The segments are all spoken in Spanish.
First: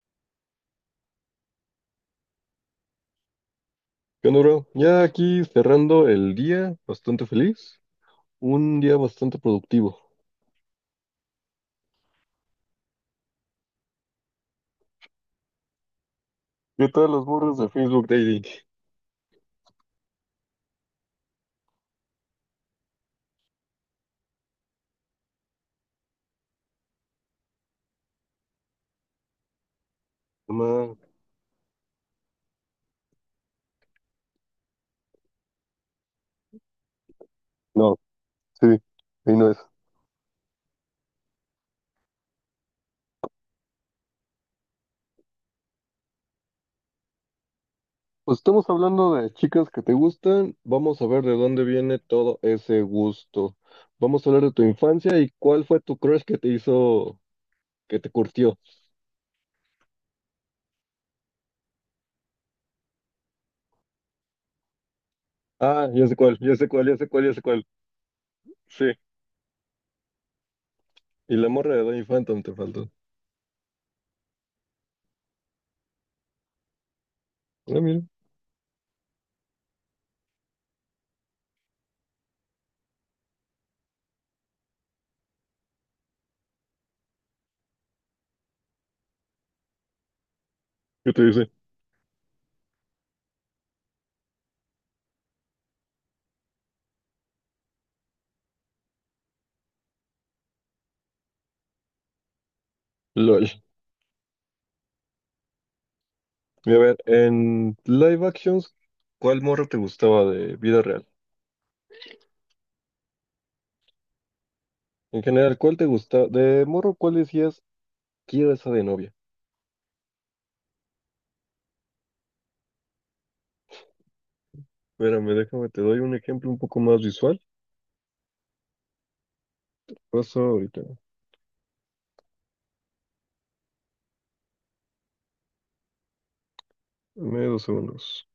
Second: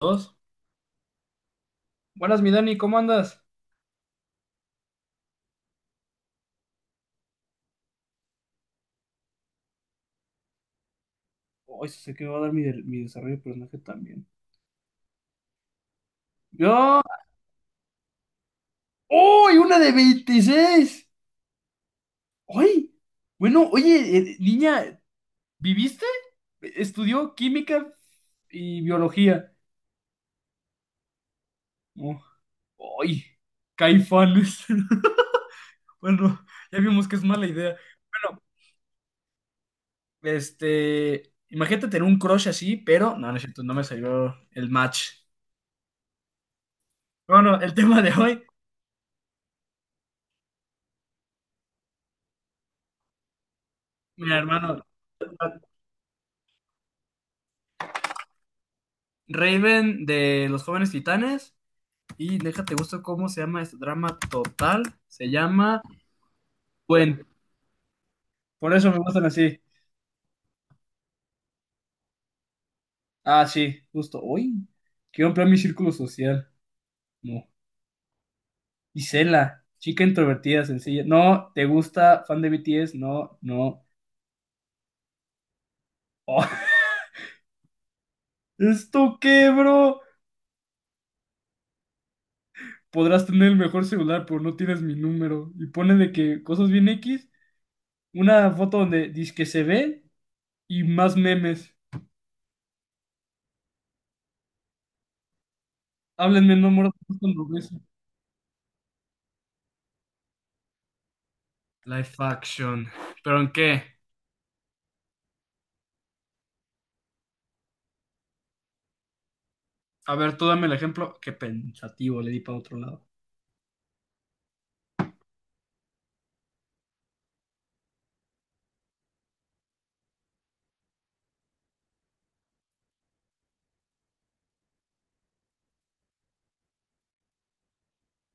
Dos. Buenas, mi Dani, ¿cómo andas? ¿Qué onda, bro? Ya aquí cerrando el día, bastante feliz, un día bastante productivo. Ay, sé que me va a dar mi desarrollo de personaje también. ¿Qué ¡Yo! tal los burros de Facebook Dating? ¡Uy! ¡Una de 26! ¡Ay! Bueno, oye, niña, ¿viviste? Estudió química y biología. Nomás- Oh, ¡ay! Caifanes. Bueno, ya vimos que es mala idea. No, Bueno, sí, ahí no es. Imagínate tener un crush así, pero no, no es cierto, no me salió el match. Bueno, el tema de Pues hoy, estamos hablando de chicas que te gustan, vamos a ver de dónde viene todo ese gusto. Vamos a mira, hablar de tu hermano, infancia y cuál fue tu crush que te hizo, que te curtió. Raven de Los Jóvenes Titanes. Y déjate gusto cómo se llama este drama total. Se llama Ah, ya sé cuál, ya sé cuál, ya sé Puente. cuál, ya sé cuál. Por Sí, eso me gustan así. y la morra de Danny Phantom te faltó. Ah, sí, justo. Uy, quiero ampliar mi círculo social. No. Ah, mira, Isela, chica introvertida, sencilla. No, ¿te gusta? ¿Fan de BTS? No, no. Oh, ¿esto qué, bro? ¿qué te dice? Podrás tener el mejor celular, pero no tienes mi número. Y pone de que cosas bien X. Una foto donde dice que se ve y más memes. LOL. Háblenme, no Y a muero ver, cuando en beso. live actions, ¿cuál morro te gustaba de vida real? Live action. ¿Pero en qué? En general, ¿cuál te gusta? De morro, ¿cuál decías, quiero esa de novia? A ver, tú dame el ejemplo. Qué pensativo, le di para otro lado. Espérame, déjame, te doy un ejemplo un poco más visual. Paso ahorita, dame 2 segundos.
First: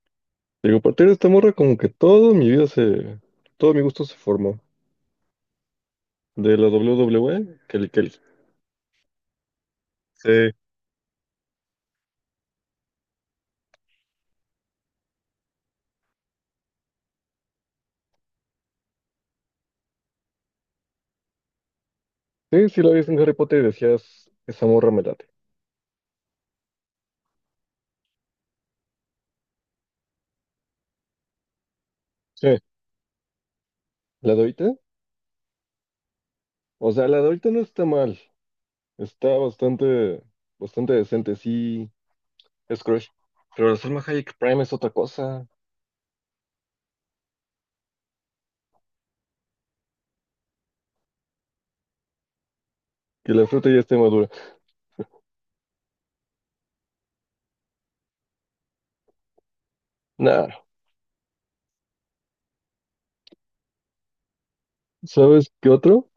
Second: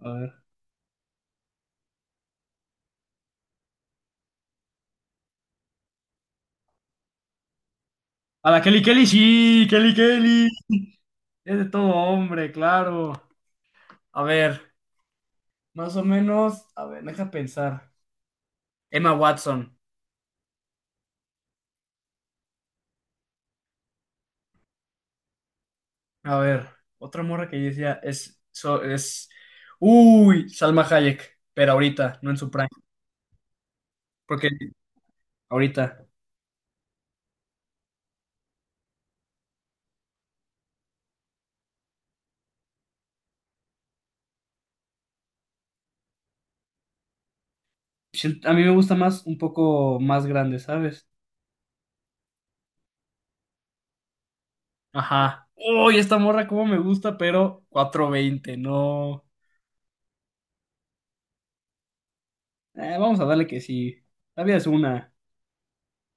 A ver. Digo, a partir de esta morra, como que todo mi vida se... Todo mi gusto se formó. De la WWE, Kelly Kelly. A la Kelly Kelly, sí, Kelly Kelly. Sí. Es de todo hombre, claro. A ver, más o menos. A ver, deja pensar. Emma Watson. Sí, sí la ves en Harry Potter y decías, esa morra me late. A ver, otra morra que yo decía es, es... Uy, Salma Hayek. Pero ahorita, no en su Sí. prime. ¿La de Porque ahorita? ahorita. O sea, la de ahorita no está mal. Está bastante, bastante decente, sí. Es crush. Pero la Salma Hayek Prime es otra cosa. A mí me gusta más, un poco más grande, ¿sabes? Que la fruta ya esté madura. Ajá. Uy, esta morra como me gusta, pero 420 no. Nah, Vamos a darle que sí. La vida es una, ¿sabes qué otro?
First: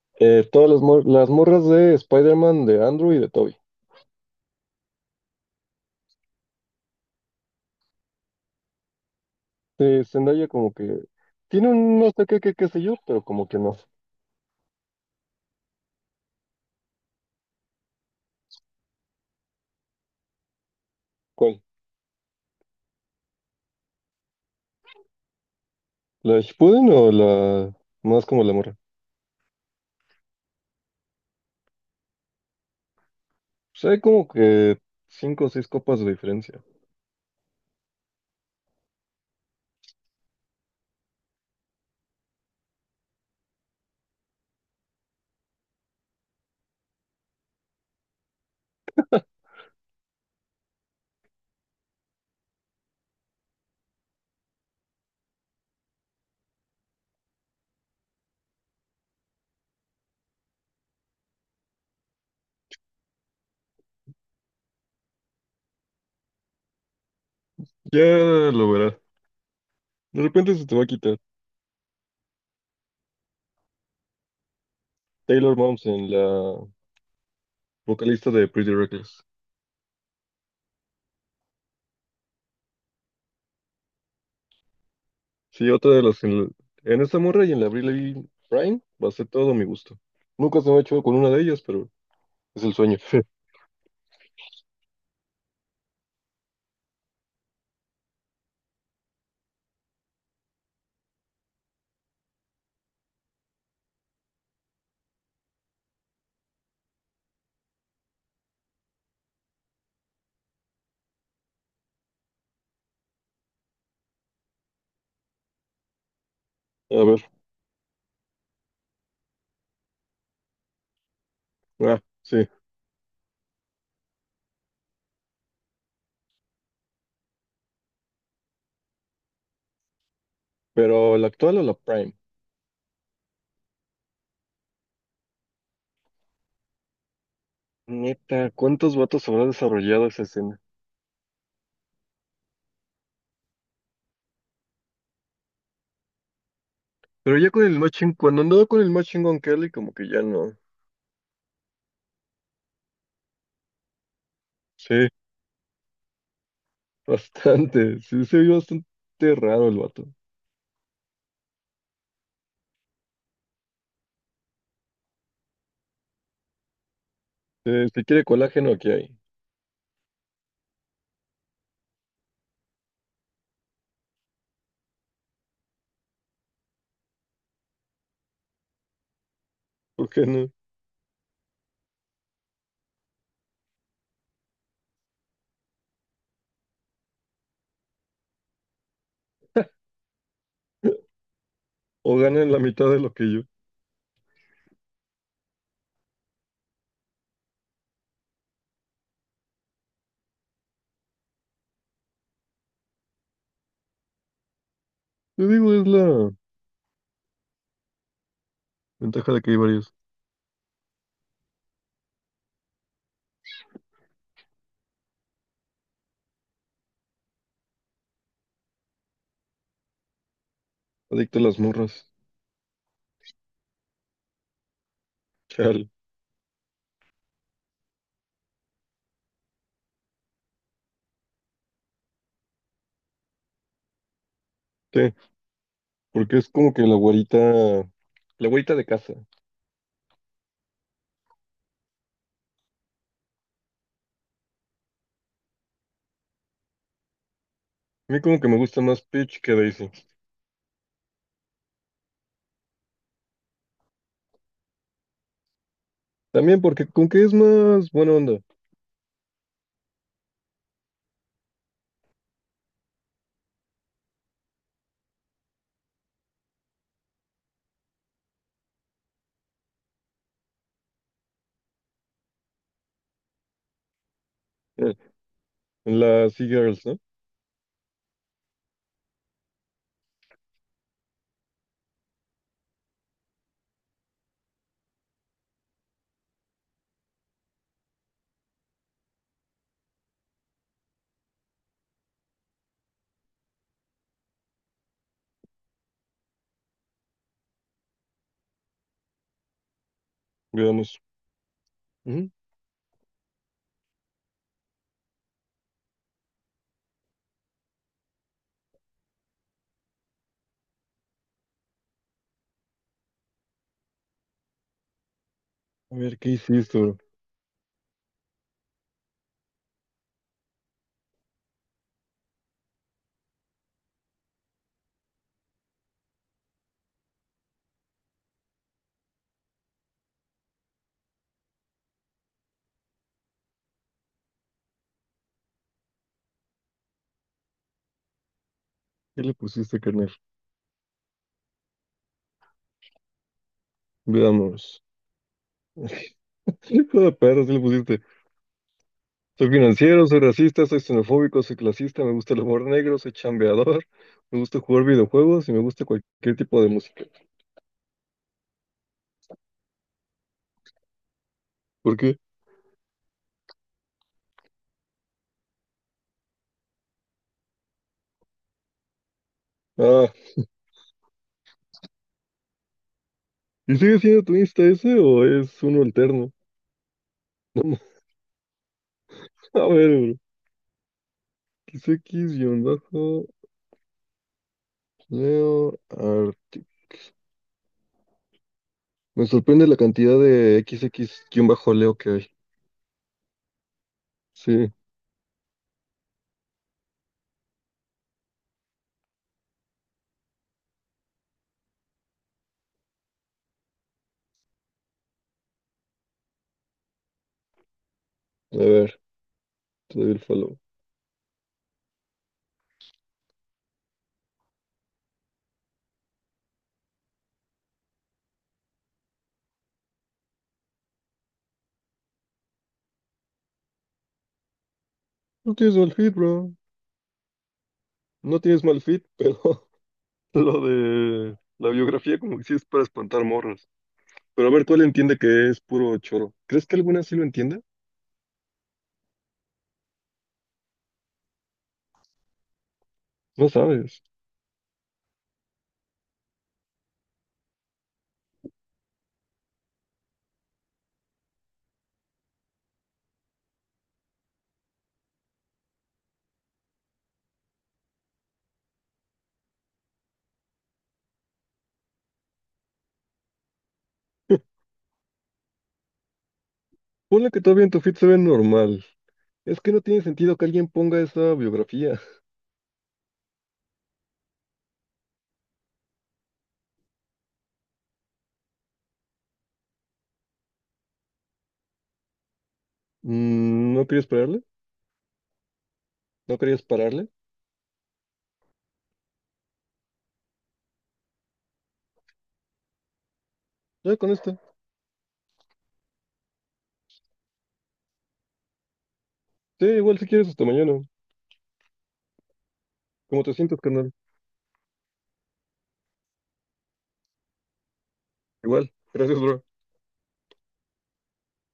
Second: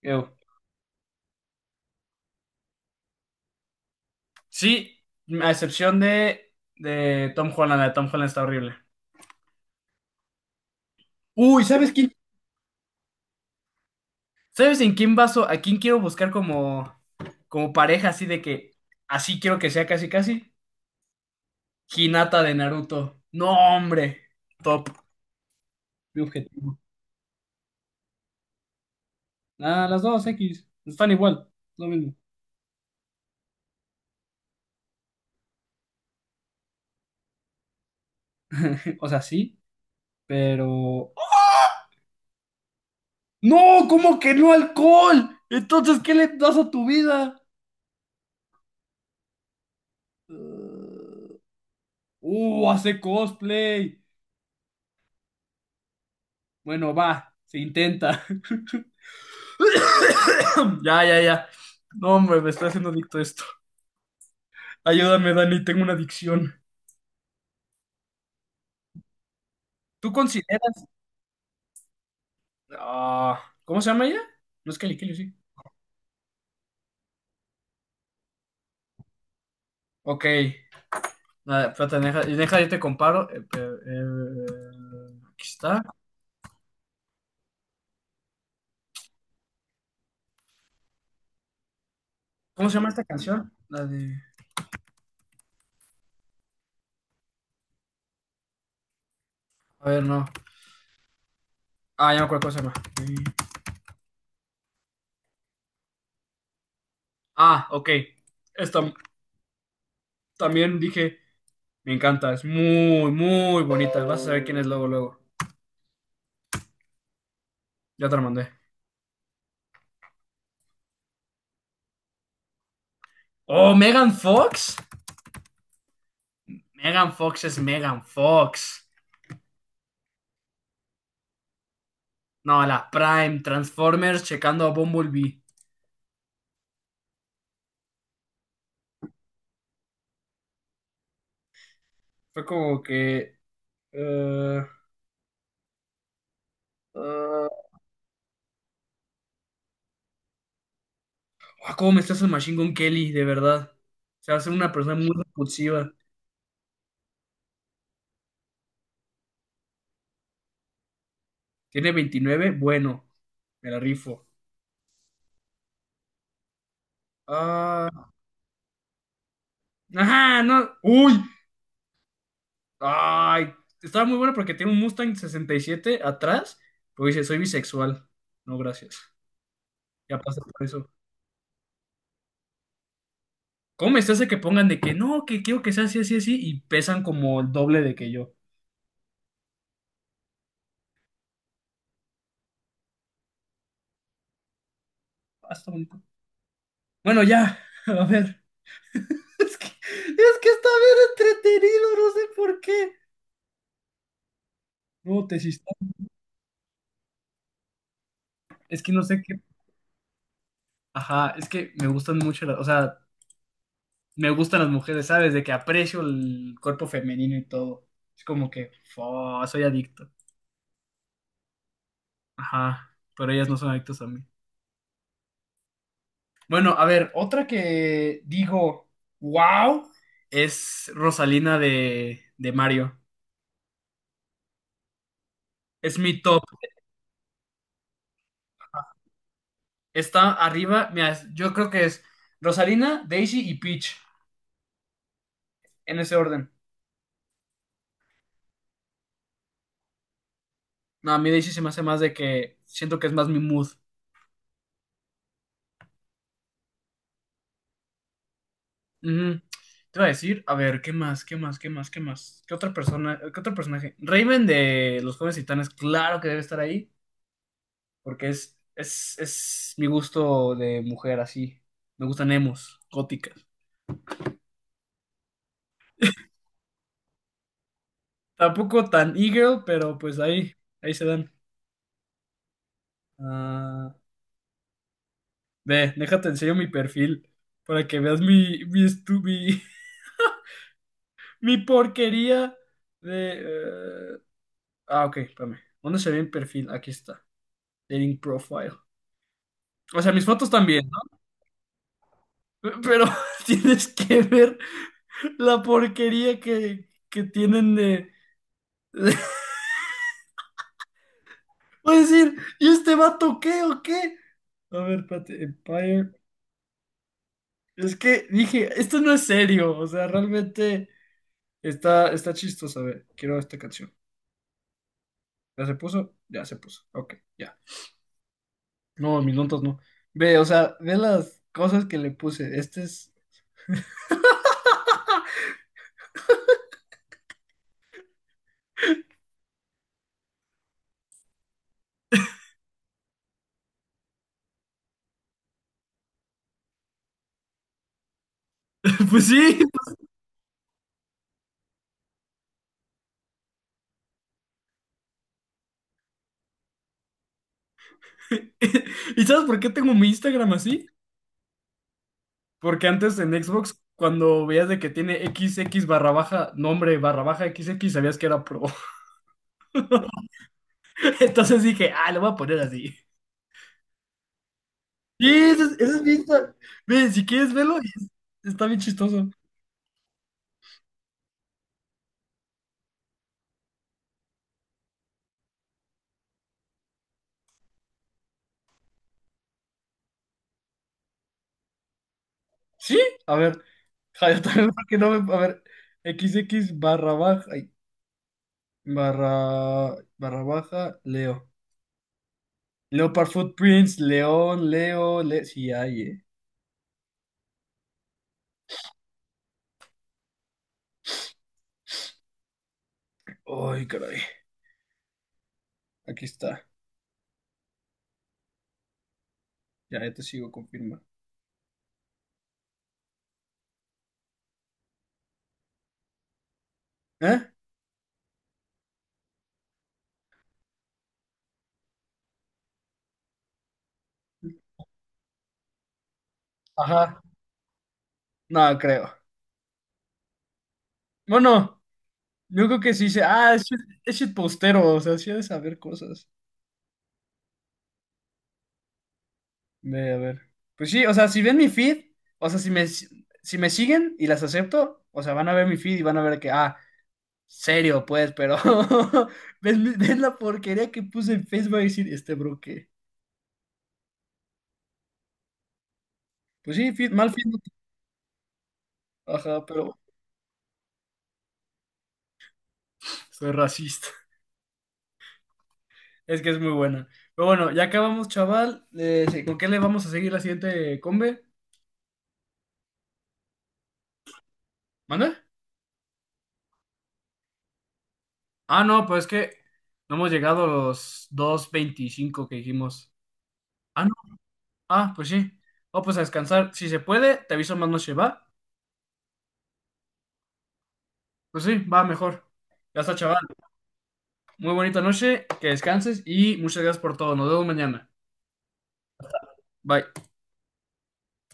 creo. Todas las morras de Spider-Man, de Andrew y de Toby. Sí, a excepción de Tom Holland. La de Tom Holland está horrible. De Zendaya como que Uy, tiene ¿sabes un no quién? sé qué sé yo, pero como que no. ¿Sabes en quién vaso? ¿A quién quiero buscar como pareja así de que así quiero que sea casi casi? ¿Cuál? Hinata de Naruto. No, hombre. Top. Mi ¿La objetivo. Shippuden o la más como la morra? Ah, las dos X. Están igual. Lo mismo. Pues hay como que cinco o seis copas de diferencia. O sea, sí, pero. No, ¿cómo que no alcohol? Entonces, ¿qué le das a tu vida? Hace cosplay. Bueno, va, se intenta. Ya, ya, ya. No, hombre, me estoy haciendo adicto a esto. Ayúdame, Dani, tengo una adicción. Ya lo verás. ¿Tú De repente se te va consideras? a quitar. Ah, ¿cómo se llama ella? No es Kelly Kelly, sí. Taylor Momsen, la vocalista de Pretty Reckless. Ok. Nada, espérate, deja, deja, yo te comparo. Aquí Sí, está. otra de las... En esta morra y en la Briley Prime va a ser todo mi gusto. Nunca se me ha hecho con una de ellas, pero es ¿Cómo se el llama sueño. esta canción? La de... A ver, no. Ah, ya me acuerdo cómo se llama. Sí. Ah, ok. Esta también dije, me encanta, es muy, muy bonita. Vas a saber quién es luego, luego. A ver, Ya te la mandé. ah, sí. Oh, Megan Fox. Megan Fox es Megan Fox. Pero la actual o la Prime. No, la Prime, Transformers checando a Bumblebee. Neta, ¿cuántos vatos habrá desarrollado esa escena? Fue como que... eh, Pero ya eh, con el matching, cuando andaba con el matching con Kelly, como que ya no. ¿Cómo me estás el Machine Gun Kelly? De verdad. Se hace una persona muy Sí, repulsiva. bastante. Sí, se vio bastante raro el vato. Tiene 29. Bueno, me la rifo. Si Ah, quiere colágeno, aquí hay. ajá, no. Uy, ay, estaba muy bueno porque tiene un Mustang 67 atrás, pero dice, soy bisexual. No, gracias. ¿Por Ya qué pasa no? por eso. ¿Cómo me hace que pongan de que no, que quiero que sea así, así, así, y pesan como el doble de que yo? O ganan la mitad de lo que yo. Ah, está bonito. Bueno, ya, a ver. Es que está bien entretenido, no sé por qué. No, te Yo hiciste- digo, es la Es que no sé ventaja qué. de que hay varios. Ajá, es que me gustan mucho las, o sea, me gustan las mujeres, ¿sabes? De que aprecio el cuerpo femenino y todo. Es como que, fo, soy adicto. Adicto a las morras. Ajá, pero ellas no son adictas a mí. Chale. Bueno, a ver, otra que digo, wow, es Rosalina de Mario. Sí, Es mi porque top. es como que la güerita de casa. A Está arriba, mira, yo creo que es Rosalina, Daisy y Peach, en ese orden. mí como que me gusta más Peach que Daisy. No, a mí Daisy se me hace más de que siento que es más mi mood. También porque con que es más buena onda. Ujú. Te iba a decir, a ver, ¿qué más? ¿Qué más? ¿Qué más? ¿Qué más? ¿Qué otra persona? ¿Qué otro personaje? Raven de Los Jóvenes Titanes, claro que debe estar ahí. Porque es mi gusto de mujer así. Me gustan emos, góticas. Eh, En las e-girls, ¿no? Tampoco tan e-girl, pero pues ahí se dan. Ah, ve, déjate enseño mi perfil para que veas mi, mi porquería de... eh, ah, ok, espérame. ¿Dónde se ve mi perfil? Aquí está. Dating profile. O sea, mis fotos también, Veamos. ¿no? Ujú. Pero tienes que ver la porquería que tienen de... Puedes decir, ¿y este vato qué o qué? A ver, espérate, A Empire. ver, ¿qué hiciste, bro? Es que dije, esto no es serio. O sea, realmente está chistoso. A ver, quiero esta canción. ¿Ya se puso? Ya se puso. Ok, ya. No, mis notas no. Ve, o sea, ve las cosas que le puse. Este es. ¿Qué le pusiste, carnal? Veamos. Hijo de perro, ¿qué le pusiste? Pues Soy sí. financiero, soy racista, soy xenofóbico, soy clasista, me gusta el humor negro, soy chambeador, me gusta jugar videojuegos y me gusta cualquier tipo de música. ¿Y sabes por qué tengo mi Instagram así? ¿Por qué? Porque antes en Xbox, cuando veías de que tiene XX barra baja, nombre barra baja XX, sabías que era pro. Ah, Entonces dije, ah, lo voy a poner así. ¿y sigue siendo tu Insta ese o Sí, es uno ese es bien alterno? sa- Ve, si quieres verlo, está bien chistoso. A ver, bro. XX-Leo Arctic. Me sorprende la cantidad de XX-Leo que hay. ¿Sí? A ver, ja, yo también Sí, porque no me... A ver, XX barra baja... ay, barra... barra baja, Leo. Leopard Footprints, León, Leo, Le... Sí, hay, a ver, te doy el follow. Ay, caray. Aquí está. Ya te sigo, confirma. No tienes mal fit, bro. ¿Eh? No tienes mal fit, pero lo de la biografía como que sí es para espantar morros. Pero a ver, ¿cuál entiende que es puro choro? ¿Crees que alguna sí Ajá. lo entienda? No, creo. Bueno, yo creo que sí. No sabes. Es postero, o sea, sí ha de saber cosas. Ve, a ver. Pues sí, o sea, si ven mi feed, o sea, si me siguen y las acepto, o sea, van a ver mi feed y van a ver que, ah, serio, pues, pero ves, ves la porquería que puse en Facebook a decir, este bro, ¿qué? Pues sí, mal Ponle que feed. No todavía te- en tu fit se ve normal. Es Ajá, que no pero bueno, tiene sentido que alguien ponga esa biografía. soy racista. Es que es muy buena. Pero bueno, ya acabamos, chaval. Sí, ¿con qué le vamos a seguir la siguiente combe? ¿No querías pararle? ¿Manda? ¿No querías pararle? Ah, no, pues es que no hemos llegado a los 2:25 que dijimos. Ya Ah, con esta. Ah, pues sí. Oh, pues a descansar. Si se puede, te aviso más noche, ¿va? Sí, igual si quieres hasta mañana. Pues sí, va mejor. Ya está, Como te chaval. sientes, carnal. Muy bonita noche, que descanses y muchas gracias por todo. Nos vemos mañana. Igual. Gracias, bro. Bye.